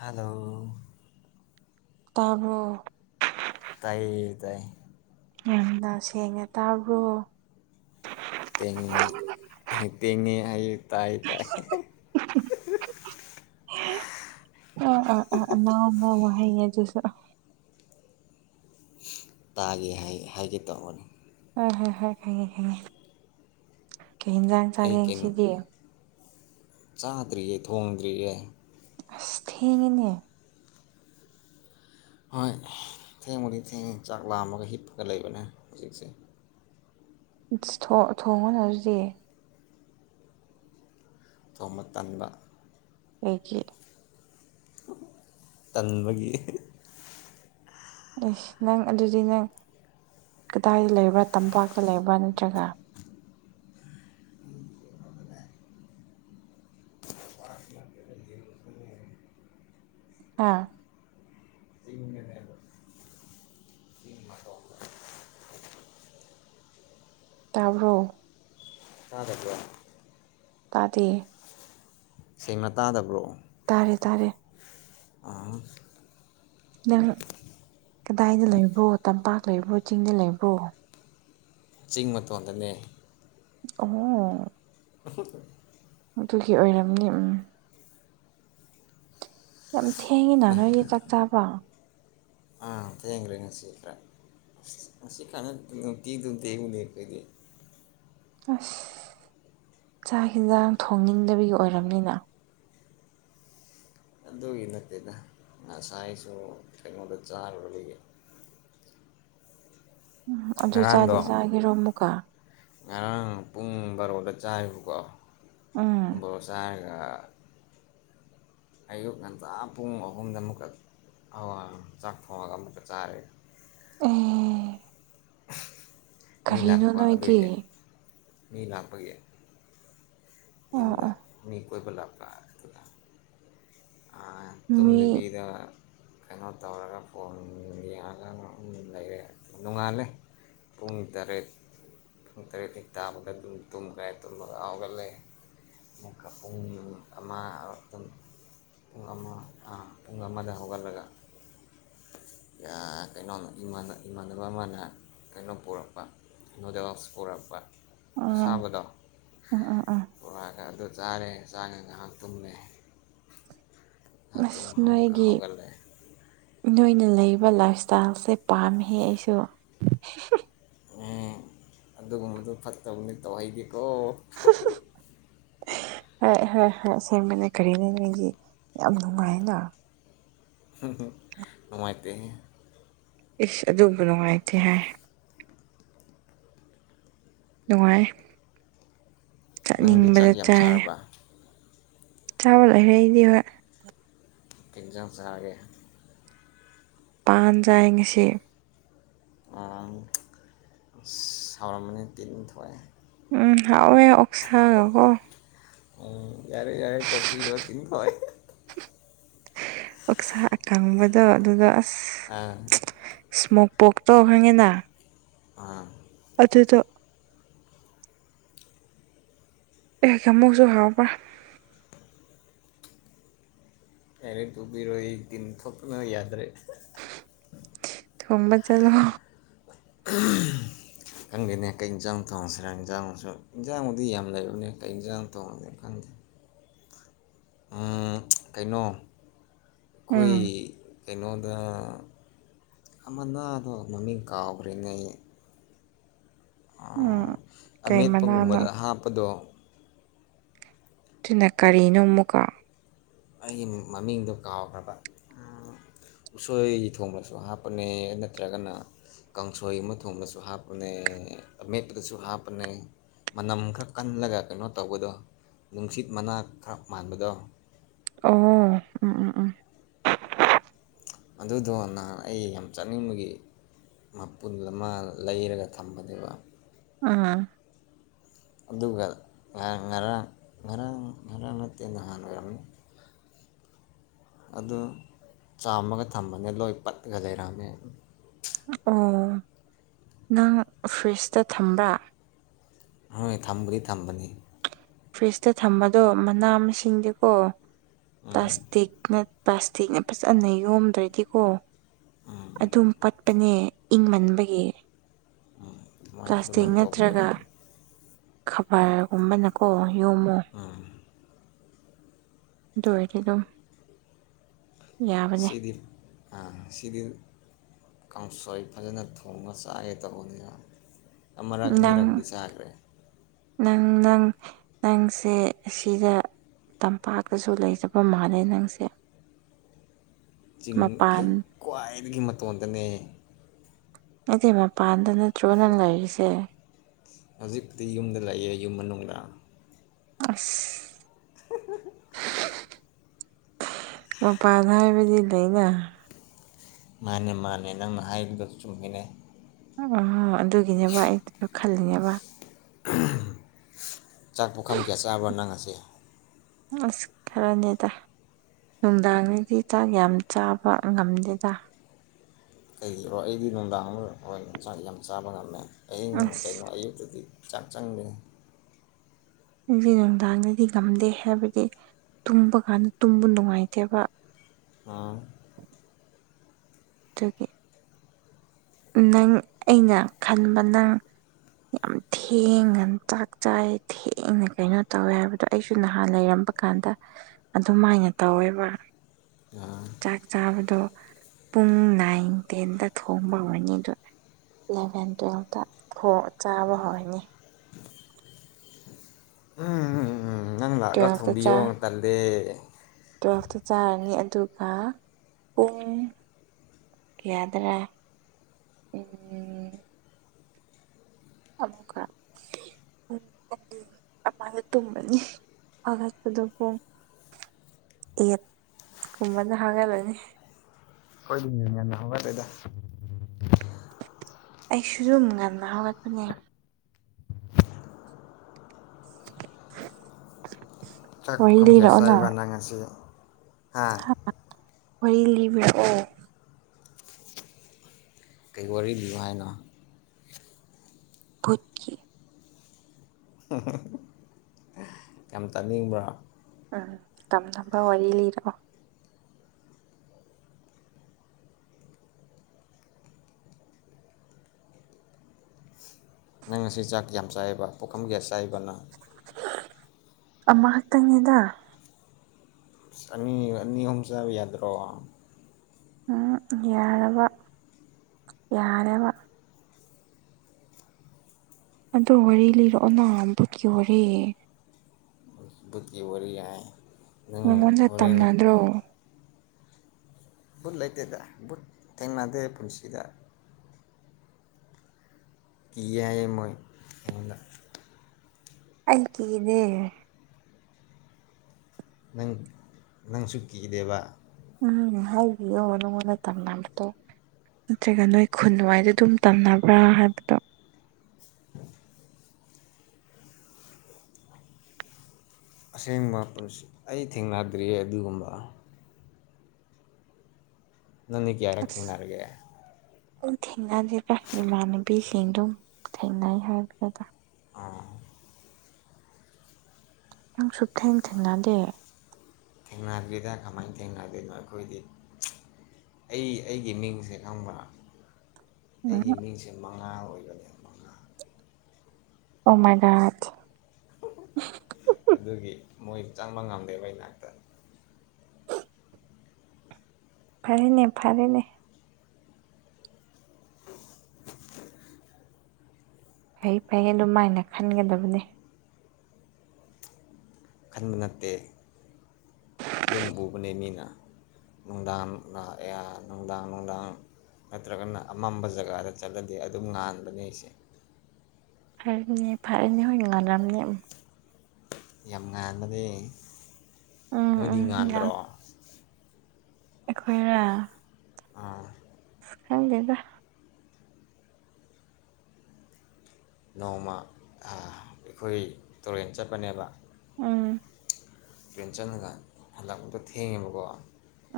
Hello ꯇꯥꯕꯔꯣ ꯇꯥꯏꯌꯦ ꯇꯥꯏꯌꯦ ꯌꯥꯝꯅ ꯁꯦꯡꯅ ꯇꯥꯕ꯭ꯔꯣ ꯇꯦꯡꯉꯉꯤ ꯇꯦꯡꯉꯦ ꯑꯩ ꯇꯥꯏ ꯇꯥꯏ [inaudible] ꯑꯥ ꯑꯥ ꯑꯥ ꯃꯥ ꯋꯥꯍ ꯆꯁꯨ ꯇꯥꯒꯦ ꯍꯥꯏꯒꯦ ꯇꯧꯕꯥꯅꯦ ꯍꯣꯏ ꯍꯣꯏ ꯍꯣꯏ ꯈꯪꯉꯦ ꯈꯪꯉꯦ ꯀꯩꯌꯦꯟꯁꯥꯡ ꯑꯩ ꯀꯩꯅꯣ ꯆꯥꯡꯒꯦꯉꯁꯤꯗꯤ ꯆꯥꯗ꯭ꯔꯤꯌꯦ ꯊꯣꯡꯗ꯭ꯔꯤꯌꯦ ꯑꯁ ꯊꯦꯡꯉꯤꯅꯦ ꯍꯣꯏ ꯊꯦꯡꯕꯨꯗꯤ ꯊꯦꯡꯉꯦ ꯆꯥꯛ ꯂꯥꯝꯃꯒ ꯍꯤꯞꯄꯒ ꯂꯩꯕꯅꯦ ꯍꯧꯖꯤꯛꯁꯦ ꯊꯣꯡꯉꯣꯅꯔꯗꯤ ꯊꯣꯡꯕ ꯇꯟꯕ ꯑꯩꯒꯤ ꯇꯟꯕꯒꯤ ꯅꯪ ꯑꯗꯨꯗꯤ ꯅꯪ ꯀꯗꯥꯏꯗ ꯂꯩꯕ꯭ꯔꯥ ꯇꯝꯄꯥꯛꯇ ꯂꯩꯕ꯭ꯔꯥ ꯅꯠꯇ꯭ꯔꯒ ꯑꯥ [inaudible] [unintelligible] ꯇꯥꯕꯔꯣ ꯇꯥꯗꯕꯔꯣ꯫ ꯇꯥꯗꯦ ꯁꯦꯡꯅ ꯇꯥꯗꯕ꯭ꯔꯣ ꯇꯥꯔꯦ ꯇꯥꯔꯦ ꯎꯝ ꯅꯪ ꯀꯗꯥꯏꯗ ꯂꯩꯕꯣ ꯇꯝꯄꯥꯛ ꯂꯩꯕꯣ ꯆꯤꯡꯗ ꯂꯩꯕꯣ ꯆꯤꯡ ꯃꯇꯣꯟꯗꯅꯦ ꯑꯣ [unintelligible] ꯑꯗꯨꯒꯤ ꯑꯣꯏꯔꯝꯅꯤ ꯎꯝ ꯌꯥꯝ ꯊꯦꯡꯉꯤꯅ ꯅꯣꯏꯗꯤ ꯆꯥꯛ ꯆꯥꯕ ꯊꯦꯡꯒꯔꯦ ꯉꯪꯁꯤ ꯈ ꯈꯁꯤ ꯈꯅ ꯇꯗꯤ ꯇꯨꯗ ꯎꯗ ꯐꯣꯏꯗꯦ ꯑꯁ ꯆꯥꯛ ꯌꯦꯟꯁꯥꯡ ꯊꯣꯡꯅꯤꯡꯗꯕꯤꯒꯤ ꯑꯣꯏꯔꯝꯅꯤꯅ ꯑꯗꯨꯒꯤ ꯅꯠꯇꯗ ꯁꯥꯏꯁꯨ ꯀꯩꯅꯣꯗ ꯆꯥꯔꯨꯔꯦ ꯎꯝ ꯑꯗꯨ ꯆꯥꯗꯤ ꯉꯔꯥꯡꯗꯣ ꯆꯥꯒꯔꯣ ꯃꯨꯛꯀ ꯉꯔꯥꯡ ꯄꯨꯡ ꯕꯥꯔꯣꯗ ꯆꯥꯏꯕꯀꯣ ꯑꯥ ꯅꯥꯏꯒ ꯑꯌꯨꯛ ꯉꯟꯇꯥ ꯄꯨꯡ ꯑꯍꯨꯝꯗ ꯑꯃꯨꯛꯀ ꯆꯥꯛ ꯊꯣꯡꯉꯒ ꯑꯃꯨꯛꯀ ꯆꯥꯔꯦ ꯎꯝ ꯃꯤ ꯂꯥꯛꯄ ꯅꯣꯏꯗꯤ ꯑꯗꯨꯒꯤ ꯃꯤ ꯂꯥꯛꯄꯒꯤ ꯑꯣ ꯌꯨꯝꯗ ꯑꯣ ꯃꯤ ꯀꯣꯏꯕ ꯂ ꯄ ꯃꯤ ꯇꯨꯝꯗꯕꯤꯗ ꯀꯩꯅꯣ ꯇꯧꯔꯒ ꯐꯣꯟ ꯌꯦꯡꯉꯒ ꯂꯩꯔꯦ ꯅꯣꯡꯉꯥꯜꯂꯦ ꯄꯨꯡ ꯇꯔꯦꯠ ꯨꯡ ꯇꯔꯦ ꯊ ꯇꯥꯕꯗ ꯇꯨꯝꯒ꯭ꯔꯥꯏ ꯇꯨꯝ ꯂꯒꯕꯒꯦ ꯑꯃꯨꯛꯀ ꯄꯨꯡ ꯅꯨꯃꯤꯠ ꯑꯃ ꯑꯛꯇ ꯑꯣ ꯑꯃ ꯑꯣꯡꯒꯥ ꯑꯃ ꯍꯧꯒꯜꯂꯒ ꯀꯩꯅꯣꯝ ꯏꯃꯥꯟꯅꯕ ꯑꯃꯅ ꯀꯩꯅꯣꯝ ꯄꯨꯔꯛꯄ ꯅꯨꯗꯜꯁ ꯄꯣꯔꯛꯄ ꯎꯝ ꯑꯁꯥꯕꯗꯣ ꯎꯝ ꯎꯝ ꯎꯝ ꯕꯣꯔꯥꯒ ꯑꯗꯨ ꯆꯥꯔꯦ ꯆꯥꯔ ꯉꯥꯏꯍꯥꯛ ꯇꯨꯝꯃꯦ ꯉꯥꯏꯍꯥꯛ ꯇꯨꯝꯃꯒ ꯑꯃꯨꯛꯀ ꯅꯣꯏꯒꯤ ꯍꯧꯒꯠꯂꯦ ꯅꯣꯏꯅ ꯂꯩꯔꯤꯕ ꯂꯥꯏꯞ ꯏꯁꯇꯥꯏꯜꯁꯦ ꯄꯥꯝꯃꯤ ꯑꯩꯁꯨ ꯎ ꯑꯗꯨꯒꯨꯝꯕꯗꯣ ꯐꯠꯇꯕꯅꯤ ꯇꯧꯍꯩꯗꯦꯀꯣ ꯍ ꯍ ꯍꯣꯏ ꯍꯣꯏ ꯁꯦꯝꯕꯅꯦ ꯀꯔꯤꯅꯣ ꯅꯪꯒꯤ ꯌꯥꯝ ꯅꯨꯡꯉꯥꯏꯅ ꯅꯨꯉꯥꯏꯇꯦ ꯏꯁ ꯑꯗꯨꯕꯨ ꯅꯨꯡꯉꯥꯏꯇꯦ ꯍꯥꯏ ꯅꯨꯡꯉꯥꯏ ꯅꯪꯗꯤ ꯆꯥꯛ ꯆꯠꯅꯤꯡꯕꯗ ꯌꯥꯝ ꯆꯥꯏ ꯆꯥꯔꯕ ꯆꯥꯕ ꯂꯣꯏꯔꯦ ꯑꯩꯗꯤ ꯍꯣꯏ ꯀꯩ ꯏꯟꯖꯥꯡ ꯆꯥꯔꯒꯦ ꯄꯥꯟꯖꯥꯏ ꯉꯁꯤ ꯥꯎꯝ ꯍꯥꯎꯔꯝꯕꯅꯤ ꯇꯤꯟ ꯊꯣꯛꯑꯦ ꯎꯝ ꯍꯥꯎꯋꯦ ꯑꯣꯛꯁꯥꯒꯀꯣ ꯎꯝ ꯌꯥꯔꯦ ꯌꯥꯔꯦ ꯇꯧꯕꯄꯤꯔꯣ ꯇꯤꯟ ꯐꯣꯏ ꯑꯣꯛꯁꯥ ꯑꯀꯥꯡꯕꯗꯣ ꯑꯗꯨꯗ ꯑꯁ ꯑꯥ ꯏꯁꯃꯣꯛ ꯄꯣꯛ ꯇꯣ ꯈꯪꯉꯤꯅ ꯑ ꯑꯗꯨꯗ ꯑꯦꯌꯥꯃꯨꯁꯨ ꯍꯥꯎꯄꯔ ꯌꯥꯔꯦ ꯇꯣꯄꯤꯔꯣ ꯑꯩ ꯇꯤꯟ ꯊꯣꯛꯄꯅꯣ ꯌꯥꯗ꯭ꯔꯦ ꯊꯣꯡꯕ ꯆꯂꯣ ꯎꯝ ꯈꯪꯗꯦꯅꯦ ꯀꯩ ꯌꯦꯟꯁꯥꯡ ꯊꯣꯡꯁꯤꯔ ꯌꯦꯟꯖꯥꯡꯁꯨ ꯌꯦꯟꯖꯥꯡꯕꯨꯗꯤ ꯌꯥꯝ ꯂꯩꯕꯅꯦ ꯀꯩ ꯌꯦꯟꯁꯥꯡ ꯊꯣꯡꯅꯤ ꯈꯪꯗꯦ ꯀꯩꯅꯣ ꯑꯩꯈꯣꯏ ꯎꯝ ꯀꯩꯅꯣꯗ ꯑꯃꯅꯗꯣ ꯃꯃꯤꯡ ꯀꯥꯎꯈ꯭ꯔꯦꯅꯦ ꯑꯩ ꯎꯝ ꯀꯩ ꯃꯅꯥꯅꯣ ꯑꯃꯦꯠꯄꯒꯨꯝꯕꯗ ꯍꯥꯞꯄꯗꯣ ꯑꯗꯨꯅ ꯀꯔꯤꯅꯣ ꯑꯃꯨꯛꯀ ꯑꯩꯒꯤ ꯃꯃꯤꯡꯗꯨꯣ ꯀꯥꯎꯈ꯭ꯔꯕ ꯎꯁꯣꯏ ꯊꯣꯡꯕꯁꯨ ꯍꯥꯞꯄꯅꯦ ꯅꯠꯇ꯭ꯔꯒꯅ ꯀꯥꯡꯁꯣꯏ ꯑꯃ ꯊꯣꯡꯗꯁꯨ ꯍꯥꯞꯄꯅꯦ ꯑꯃꯦꯠꯄꯗꯁꯨ ꯍꯥꯞꯄꯅꯦ ꯃꯅꯝ ꯈꯔ ꯀꯜꯂꯒ ꯀꯩꯅꯣ ꯇꯧꯕꯗꯣ ꯅꯨꯡꯁꯤꯠ ꯃꯅꯥ ꯈꯔ ꯃꯥꯟꯕꯗꯣ ꯑꯣ ꯎꯝ ꯎꯝ ꯎꯝ ꯑꯗꯨꯗꯣ ꯅꯍꯥꯟ ꯑꯩ ꯌꯥꯝ ꯆꯠꯅꯤꯡꯕꯒꯤ ꯃꯄꯨꯟ ꯑꯃ ꯂꯩꯔꯒ ꯊꯝꯕꯅꯦꯕ ꯑ ꯑꯗꯨꯒ ꯉꯔꯥꯡ ꯉꯔꯥꯡ ꯉꯔꯥꯡ ꯉꯔꯥꯡ ꯅꯠꯇꯦ ꯅꯍꯥꯟ ꯑꯣꯏꯔꯝꯒꯅꯤ ꯑꯗꯨ ꯆꯥꯝꯃꯒ ꯊꯝꯕꯅꯦ ꯂꯣꯏ ꯄꯠꯂꯒ ꯂꯩꯔꯝꯃꯦ ꯑꯣ ꯅꯪ ꯐ꯭ꯔꯤꯖꯇ ꯊꯝꯕ꯭ꯔꯥ ꯍꯣꯏ ꯊꯝꯕꯗꯤ ꯊꯝꯕꯅꯤ ꯐ꯭ꯔꯤꯖꯇ ꯊꯝꯕꯗꯣ ꯃꯅꯥ ꯃꯁꯤꯡꯗꯤꯀꯣ ꯎꯝ ꯄ꯭ꯂꯥꯁꯇꯤꯛꯅ ꯄ꯭ꯂꯥꯁꯇꯤꯛꯅ ꯐꯖꯅ ꯌꯣꯝꯗ꯭ꯔꯗꯤꯀꯣ ꯑꯗꯨꯝ ꯄꯠꯄꯅꯦ ꯏꯪꯃꯟꯕꯒꯤ ꯎꯝ ꯑꯗꯨꯃꯥꯏ ꯄ꯭ꯂꯥꯁꯇꯤꯛ ꯑꯗꯨꯃꯥꯏꯅ ꯇꯧꯕꯒꯤ ꯅꯠꯇ꯭ꯔꯒ ꯑꯣꯏꯔꯝꯅꯤ ꯈꯕꯔꯒꯨꯝꯕꯅꯀꯣ ꯌꯣꯝꯃꯣ ꯑꯥ ꯗꯣꯏꯔꯗꯨꯝ ꯁꯤꯗꯤꯜ ꯑꯥ ꯁꯤꯗꯤꯜ ꯀꯥꯡꯁꯣꯏ ꯐꯖꯅ ꯊꯣꯡꯉ ꯆꯥꯒꯦ ꯇꯧꯕꯅꯤꯅ ꯑꯃꯔꯛ ꯅꯪ ꯑꯅꯤꯔꯛꯗꯤ ꯆꯥꯈ꯭ꯔꯦ ꯅꯪ ꯅꯪ ꯅꯪꯁꯦ ꯑꯁꯤꯗ ꯇꯝꯄꯥꯛꯇꯁꯨ ꯂꯩꯖꯕ ꯃꯥꯜꯂꯦ ꯅꯪꯁꯦ ꯆꯤꯡ ꯃꯄꯥꯟ ꯍꯦꯛ ꯈ꯭ꯋꯥꯏꯗꯒꯤ ꯃꯇꯣꯟꯗꯅꯦ ꯅꯗꯤ ꯃꯄꯥꯟꯗ ꯅꯠꯇ꯭ꯔꯣ ꯅꯪ ꯂꯩꯔꯤꯁꯦ ꯍꯧꯖꯤꯛꯄꯨꯗꯤ ꯌꯨꯝꯗ ꯂꯩꯑꯦ ꯌꯨꯝ ꯃꯅꯨꯡꯗ ꯑꯁ [inaudible] ꯃꯄꯥꯟ ꯍꯥꯏꯕꯗꯤ ꯂꯩꯅ ꯃꯥꯅꯦ ꯃꯥꯅꯦ ꯅꯪꯅ ꯍꯥꯏꯕꯗ ꯆꯨꯝꯃꯤꯅꯦ ꯑ ꯑꯗꯨꯒꯤꯅꯦꯕ ꯑꯩꯁꯨ ꯈꯜꯂꯤꯅꯦꯕ ꯆꯥꯛ ꯄꯨꯈꯝ ꯀꯌꯥ ꯆꯥꯕ ꯅꯪꯉꯁꯦ ꯑꯁ ꯈꯔꯅꯦꯗ ꯅꯨꯡꯗꯥꯡꯒꯤꯗꯤ ꯆꯥꯛ ꯌꯥꯝ ꯆꯥꯕ ꯉꯝꯗꯦꯗ ꯀꯩꯒꯤꯔꯣ ꯑꯩꯗꯤ ꯅꯨꯡꯗꯥꯡꯗ ꯌꯥꯝ ꯌꯦꯟꯁꯥꯡꯁꯤ ꯌꯥꯝ ꯆꯥꯕ ꯉꯝꯃꯦ ꯑꯤꯡ ꯑꯁ ꯀꯒꯤꯅꯣ ꯑꯌꯨꯛꯇꯗꯤ ꯆꯥꯛ ꯆꯪꯗꯦ ꯑꯩꯁ ꯅꯨꯡꯗꯥꯡꯗꯗꯤ ꯉꯝꯗꯦ ꯍꯥꯏꯕꯗꯤ ꯇꯨꯝꯕ ꯀꯥꯟꯗ ꯇꯨꯝꯕ ꯅꯨꯡꯉꯥꯏꯇꯦꯕ ꯑꯥ ꯗꯨꯒꯤ ꯅꯪ ꯑꯩꯅ ꯈꯟꯕ ꯅꯪ ꯌꯥꯝ ꯊꯦꯡꯅ ꯆꯥꯛ ꯆꯥꯏ ꯊꯦꯡꯅ ꯀꯩꯅꯣ ꯇꯧꯋꯦ ꯍꯥꯏꯕꯗꯣ ꯑꯩꯁꯨ ꯅꯍꯥꯟ ꯂꯩꯔꯝꯕ ꯀꯥꯟꯗ ꯑꯗꯨꯝꯥꯏꯅ ꯇꯧꯋꯦꯕ ꯌꯥ ꯆꯥꯛ ꯆꯥꯕꯗꯣ ꯄꯨꯡ ꯅꯥꯏꯟ ꯇꯦꯟꯗ ꯊꯣꯡꯕ ꯍꯧꯔꯅꯤ ꯑꯗ ꯏꯂꯚꯦꯟ ꯇꯨꯋꯦꯜꯐꯇ ꯆꯥꯕ ꯍꯧꯔꯅꯤ ꯎꯝꯝꯝ ꯅꯪ ꯂꯥꯛꯑꯒ ꯇꯨꯋꯦꯜꯐꯇ ꯆꯥ ꯊꯣꯝꯕꯤꯌꯣ ꯇꯜꯂꯦ ꯇꯨꯋꯦꯜꯐꯇ ꯆꯥꯔꯅꯤ ꯑꯗꯨꯒ ꯄꯨꯡ ꯀꯌꯥꯗ꯭ꯔꯥ ꯎꯝ [inaudible] [unintelligible] ꯑꯦꯠ ꯀꯨꯝꯕꯗ ꯍꯧꯒꯠꯂꯅꯤ ꯑꯩꯈꯣꯏꯗꯤ ꯉꯟ-ꯉꯟꯅꯥ ꯍꯧꯒꯠꯂꯦꯗꯥ ꯑꯩꯁꯨ ꯗꯨꯨꯝ ꯉꯟ ꯅ ꯍꯥꯎꯒꯠꯄꯅꯦ ꯆꯥꯛ ꯋꯥꯔꯤ ꯄꯨꯈꯝ ꯀꯌꯥ ꯂꯤꯔꯛꯑꯣꯅ ꯆꯥꯢꯕ ꯅꯪ ꯉꯁꯤ ꯍꯥ ꯋꯥꯔꯤ ꯂꯤꯕꯤꯔꯛꯑꯣ ꯀꯩ ꯋꯥꯔꯤ ꯂꯤꯌꯣ ꯍꯥꯏꯅꯣ ꯚꯨꯠꯀꯤ [unintelligible] ꯌꯥꯝ ꯇꯥꯅꯤꯡꯕ꯭ꯔꯥ ꯎꯝ ꯇꯝꯅꯕ ꯋꯥꯔꯤ ꯂꯤꯔꯛꯑꯣ ꯅꯪ ꯉꯁꯤ ꯆꯥꯛ ꯌꯥꯝ ꯆꯥꯏꯕ ꯄꯨꯈꯝ ꯀꯌꯥ ꯆꯥꯏꯕ ꯅꯪ ꯑꯃ ꯈꯛꯇꯪ ꯅꯤꯗ ꯑꯁ ꯑꯅꯤ ꯑꯅꯤ ꯑꯍꯨꯝ ꯆꯥꯕ ꯌꯥꯗ꯭ꯔꯣ ꯌꯥꯔꯕ ꯌꯥꯔꯦꯕ ꯑꯗꯨ ꯋꯥꯔꯤ ꯂꯤꯔꯛꯑꯣ ꯚꯨꯠꯀꯤ ꯋꯥꯔꯤ ꯕꯨꯀꯤ ꯋꯥꯔꯤ ꯍꯥꯏ ꯅꯪ ꯅꯉꯣꯟꯗ ꯍꯣꯔꯦꯟ ꯇꯝꯅꯗ꯭ꯔꯣ ꯨꯚꯨꯠ ꯂꯩꯇꯦꯗꯥ ꯚꯨꯠ ꯊꯦꯡꯅꯗꯦ ꯄꯨꯟꯁꯤꯗ ꯀꯤꯌꯦ ꯍꯥꯢꯌꯦ ꯃꯣꯢ ꯑꯩꯉꯣꯟꯗ ꯑꯩ ꯀꯤꯗꯦ ꯅꯪ ꯅꯪꯁꯨ ꯀꯤꯗꯦꯕ ꯎꯝ ꯍꯥꯢꯕꯤꯌꯣ ꯅꯉꯣꯟꯗ ꯇꯝꯅꯕꯗꯣ ꯅꯠꯇ꯭ꯔꯒ ꯅꯣꯏ ꯈꯨꯟꯋꯥꯏꯗ ꯑꯗꯨꯝ ꯇꯝꯅꯕ꯭ꯔꯥ ꯍꯥꯏꯕꯗꯣ [inaudible] ꯑꯁꯦꯡꯕ ꯄꯨꯟꯁꯤ ꯑꯩ ꯊꯦꯡꯅꯗ꯭ꯔꯤꯌꯦ ꯑꯗꯨꯒꯨꯝꯕ ꯅꯪꯅꯤ ꯀꯌꯥꯔꯛ ꯊꯦꯡꯅꯔꯒꯦ ꯑꯗꯨꯝ ꯊꯦꯡꯅꯗꯦꯗ ꯏꯃꯥꯟꯅꯕꯤꯁꯤꯡꯗꯨꯝ ꯊꯦꯡꯅꯩ ꯍꯥꯏꯕꯅꯤꯗ ꯑꯣ ꯅꯪ ꯁꯨꯛ ꯊꯦꯡ ꯊꯦꯡꯅꯗꯦ ꯊꯦꯡꯅꯗꯦꯗ ꯀꯃꯥꯏꯅ ꯊꯦꯡꯅꯗꯣꯏꯅꯣ ꯑꯩꯈꯣꯏꯗꯤ ꯑꯩ ꯑꯩꯒꯤ ꯃꯤꯡꯁꯦ ꯈꯪꯕ꯭ꯔꯥ ꯎꯝ ꯑꯩꯒꯤ ꯃꯤꯡꯁꯦ ꯃꯉꯥ ꯑꯣꯏꯕꯅꯦ ꯃꯉꯥ ꯑꯣꯃꯥꯏꯗꯗ ꯑꯗꯨꯒꯤ ꯃꯣꯏꯁꯨ ꯆꯪꯕ ꯉꯝꯗꯦ ꯃꯩ ꯅꯥꯛꯇꯅꯤ ꯐꯔꯦꯅꯦ ꯐꯔꯦꯅꯦ [inaudible] ꯑꯩ-ꯑꯩ ꯑꯗꯨꯃꯥꯏꯅ ꯈꯟꯒꯗꯕꯅꯤ ꯈꯟꯕ ꯅꯠꯇꯦ ꯑꯗꯨꯝ ꯎꯕꯅꯦ ꯃꯤꯅ ꯅꯨꯡꯗꯥꯥꯡ ꯅꯨꯡꯗꯥꯡ ꯅꯨꯡꯗꯥꯡ ꯅꯠꯇ꯭ꯔꯒꯅ ꯑꯃꯝꯕ ꯖꯒꯥꯗ ꯆꯠꯂꯗꯤ ꯑꯗꯨꯝ ꯉꯥꯟꯕꯅꯤ ꯑꯩꯁꯦ ꯐꯔꯦꯅꯦ-ꯐꯔꯦꯅꯦ ꯍꯣꯏ ꯉꯜꯂꯝꯅꯤ ꯌꯥꯝ ꯉꯥꯟꯕꯅꯦ ꯎꯝ ꯅꯣꯏꯗꯤ ꯎꯝ ꯌꯥꯝ ꯉꯥꯟꯗ꯭ꯔꯣ ꯑꯩꯈꯣꯏꯔ ꯑꯥ ꯈꯪꯗꯦꯗ ꯅꯣꯡꯃ ꯑ ꯑꯩꯈꯣꯏ ꯇꯨꯔꯦꯟ ꯆꯠꯄꯅꯦꯕ ꯎꯝ ꯇꯨꯔꯦꯟ ꯆꯟꯅꯒ ꯍꯜꯂꯛꯄꯗꯣ ꯊꯦꯡꯉꯦꯕꯀꯣ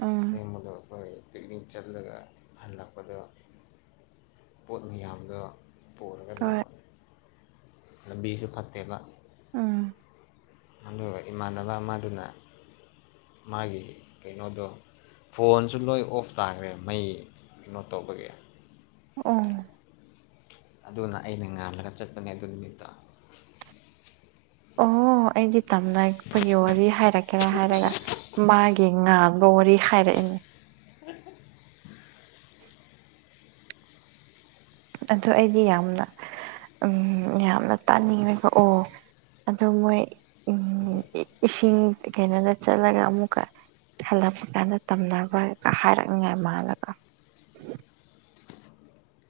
ꯎꯝ ꯊꯦꯡꯕꯗꯣ ꯑꯩꯈꯣꯏ ꯄꯤꯛꯅꯤꯛ ꯆꯠꯂꯒ ꯍꯥꯟꯅꯄꯗ ꯄꯣꯠ ꯃꯌꯥꯝꯗ ꯄꯨꯔꯒ ꯍꯣꯏ ꯂꯥꯛꯄꯅꯤ ꯂꯝꯕꯤꯁꯨ ꯐꯠꯇꯦꯕ ꯑꯥ ꯑꯗꯨꯒ ꯏꯃꯥꯟꯅꯕ ꯑꯃꯗꯨꯅ ꯃꯥꯒꯤ ꯀꯩꯅꯣꯗ ꯐꯣꯟꯁꯨ ꯂꯣꯏ ꯑꯣꯐ ꯇꯥꯈ꯭ꯔꯦ ꯃꯩ ꯀꯩꯅꯣ ꯇꯧꯕꯒꯤ ꯎ ꯑꯗꯨꯅ ꯑꯩꯅ ꯉꯥꯜꯂꯒ ꯆꯠꯄꯅꯦ ꯑꯗꯨ ꯅꯨꯃꯤꯠꯇ ꯑꯣ ꯑꯩꯗꯤ ꯇꯝꯅꯄꯒꯤ ꯋꯥꯔꯤ ꯍꯥꯏꯔꯛꯀꯦꯔꯥ ꯍꯥꯏꯔꯒ ꯃꯥꯒꯤ ꯉꯥꯡꯕ ꯋꯥꯔꯤ ꯍꯥꯏꯔꯛꯏꯅꯦ ꯑꯗꯨꯗ ꯑꯩꯗꯤ ꯌꯥꯝꯅ ꯌꯥꯝꯅ ꯇꯥꯅꯤꯡꯉꯦꯕ ꯑꯣ ꯑꯗ ꯃꯣꯏ ꯎ ꯏꯁꯤꯡ ꯀꯩꯅꯣꯗ ꯆꯠꯂꯒ ꯑꯃꯨꯛꯀ ꯍꯜꯂꯛꯄ ꯀꯅ ꯇꯝꯅꯔꯣꯏꯒ ꯍꯥꯏꯔꯛꯅꯤꯉꯥꯏ ꯃꯥꯜꯂꯒ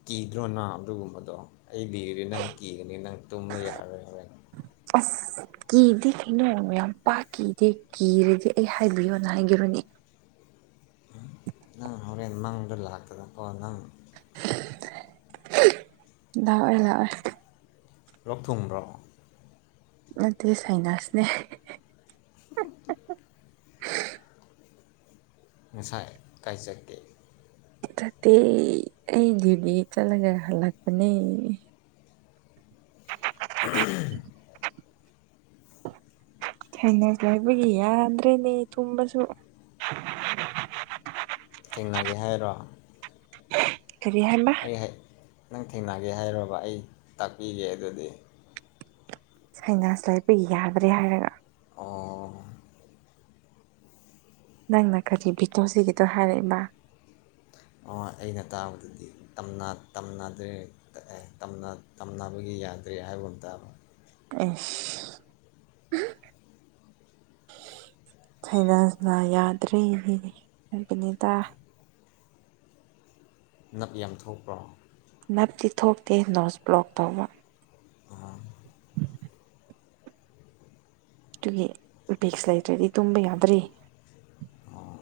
ꯀꯤꯗ꯭ꯔꯣꯅ ꯑꯗꯨꯒꯨꯝꯕꯗꯣ ꯑꯩ ꯂꯤꯔꯤ ꯅꯪ ꯀꯤꯒꯅꯤ ꯅꯪ ꯇꯨꯝꯕ ꯌꯥꯔꯣꯏ ꯌꯥꯔꯣꯏ ꯑꯁ ꯀꯤꯗꯦ ꯀꯩꯅꯣ ꯃ ꯌꯥꯝ ꯄꯥꯛ ꯀꯤꯗꯦ ꯀꯤꯔꯗꯤ ꯑꯩ ꯍꯥꯏꯕꯤꯌꯣꯅ ꯍꯥꯏꯒꯔꯨꯅꯦ ꯅꯪꯔꯦꯟ ꯃꯥꯡꯗ ꯂꯥꯛꯀꯗ ꯀꯣ ꯅꯪ ꯂꯥꯛꯑꯣꯏ ꯂꯥꯛꯑꯣꯏ ꯂꯣꯛ ꯊꯨꯡꯕ꯭ꯔꯣ ꯅꯠꯇꯦ ꯁꯥꯏꯅꯁꯅꯦ [unintelligible] [inaudible] ꯉꯁꯥꯏ ꯀꯥꯏꯖꯒꯦ ꯇꯠꯇꯦ ꯑꯩꯒꯤꯗꯤ ꯆꯠꯂꯒ ꯍꯜꯂꯛꯄꯅꯦ ꯊꯩꯅ ꯂꯩ ꯍꯥꯏꯕꯒꯤ ꯌꯥꯗ꯭ꯔꯦꯅꯦ ꯇꯨꯝꯕꯁꯨ ꯊꯦꯡꯅꯒꯦ ꯍꯥꯏꯔꯣ ꯀꯥꯔꯤ ꯍꯥꯏꯕ ꯑꯩ ꯅꯪ ꯊꯦꯡꯅꯒꯦ ꯍꯥꯏꯔꯕ ꯑꯩ ꯇꯥꯛꯄꯤꯒꯦ ꯑꯗꯨꯗꯤ ꯁꯩꯅꯥꯁ ꯂꯩꯕꯒꯤꯅꯦ ꯍꯥꯏꯔꯒ ꯑꯣ ꯅꯪꯅ ꯀꯔꯤ ꯚꯤꯗꯤꯑꯣꯁꯤꯒꯤꯗꯣ ꯍꯥꯏꯔꯛꯏꯃꯥ ꯑꯣ ꯑꯩꯅ ꯇꯥꯕꯗꯗꯤ ꯇꯝꯅ ꯑꯗꯨ ꯑꯦ ꯇꯝꯅꯕꯒꯤ ꯌꯥꯗ꯭ꯔꯦ ꯍꯥꯏꯕ ꯑꯃꯇꯕ ꯑꯦꯁ ꯁꯅꯅ ꯌꯥꯗ꯭ꯔꯤ ꯍꯥꯏꯕꯅꯤꯗ ꯅꯞ ꯌꯥꯝ ꯊꯣꯛꯄ꯭ꯔꯣ ꯅꯞꯇꯤ ꯊꯣꯛꯇꯦ ꯅꯣꯁ ꯕ꯭ꯂꯣꯛ ꯇꯧꯕ ꯑ ꯑꯗꯨꯒꯤ ꯎꯄꯦꯛꯁ ꯂꯩꯇ꯭ꯔꯗꯤ ꯇꯨꯝꯕ ꯌꯥꯗ꯭ꯔꯤ ꯑꯣ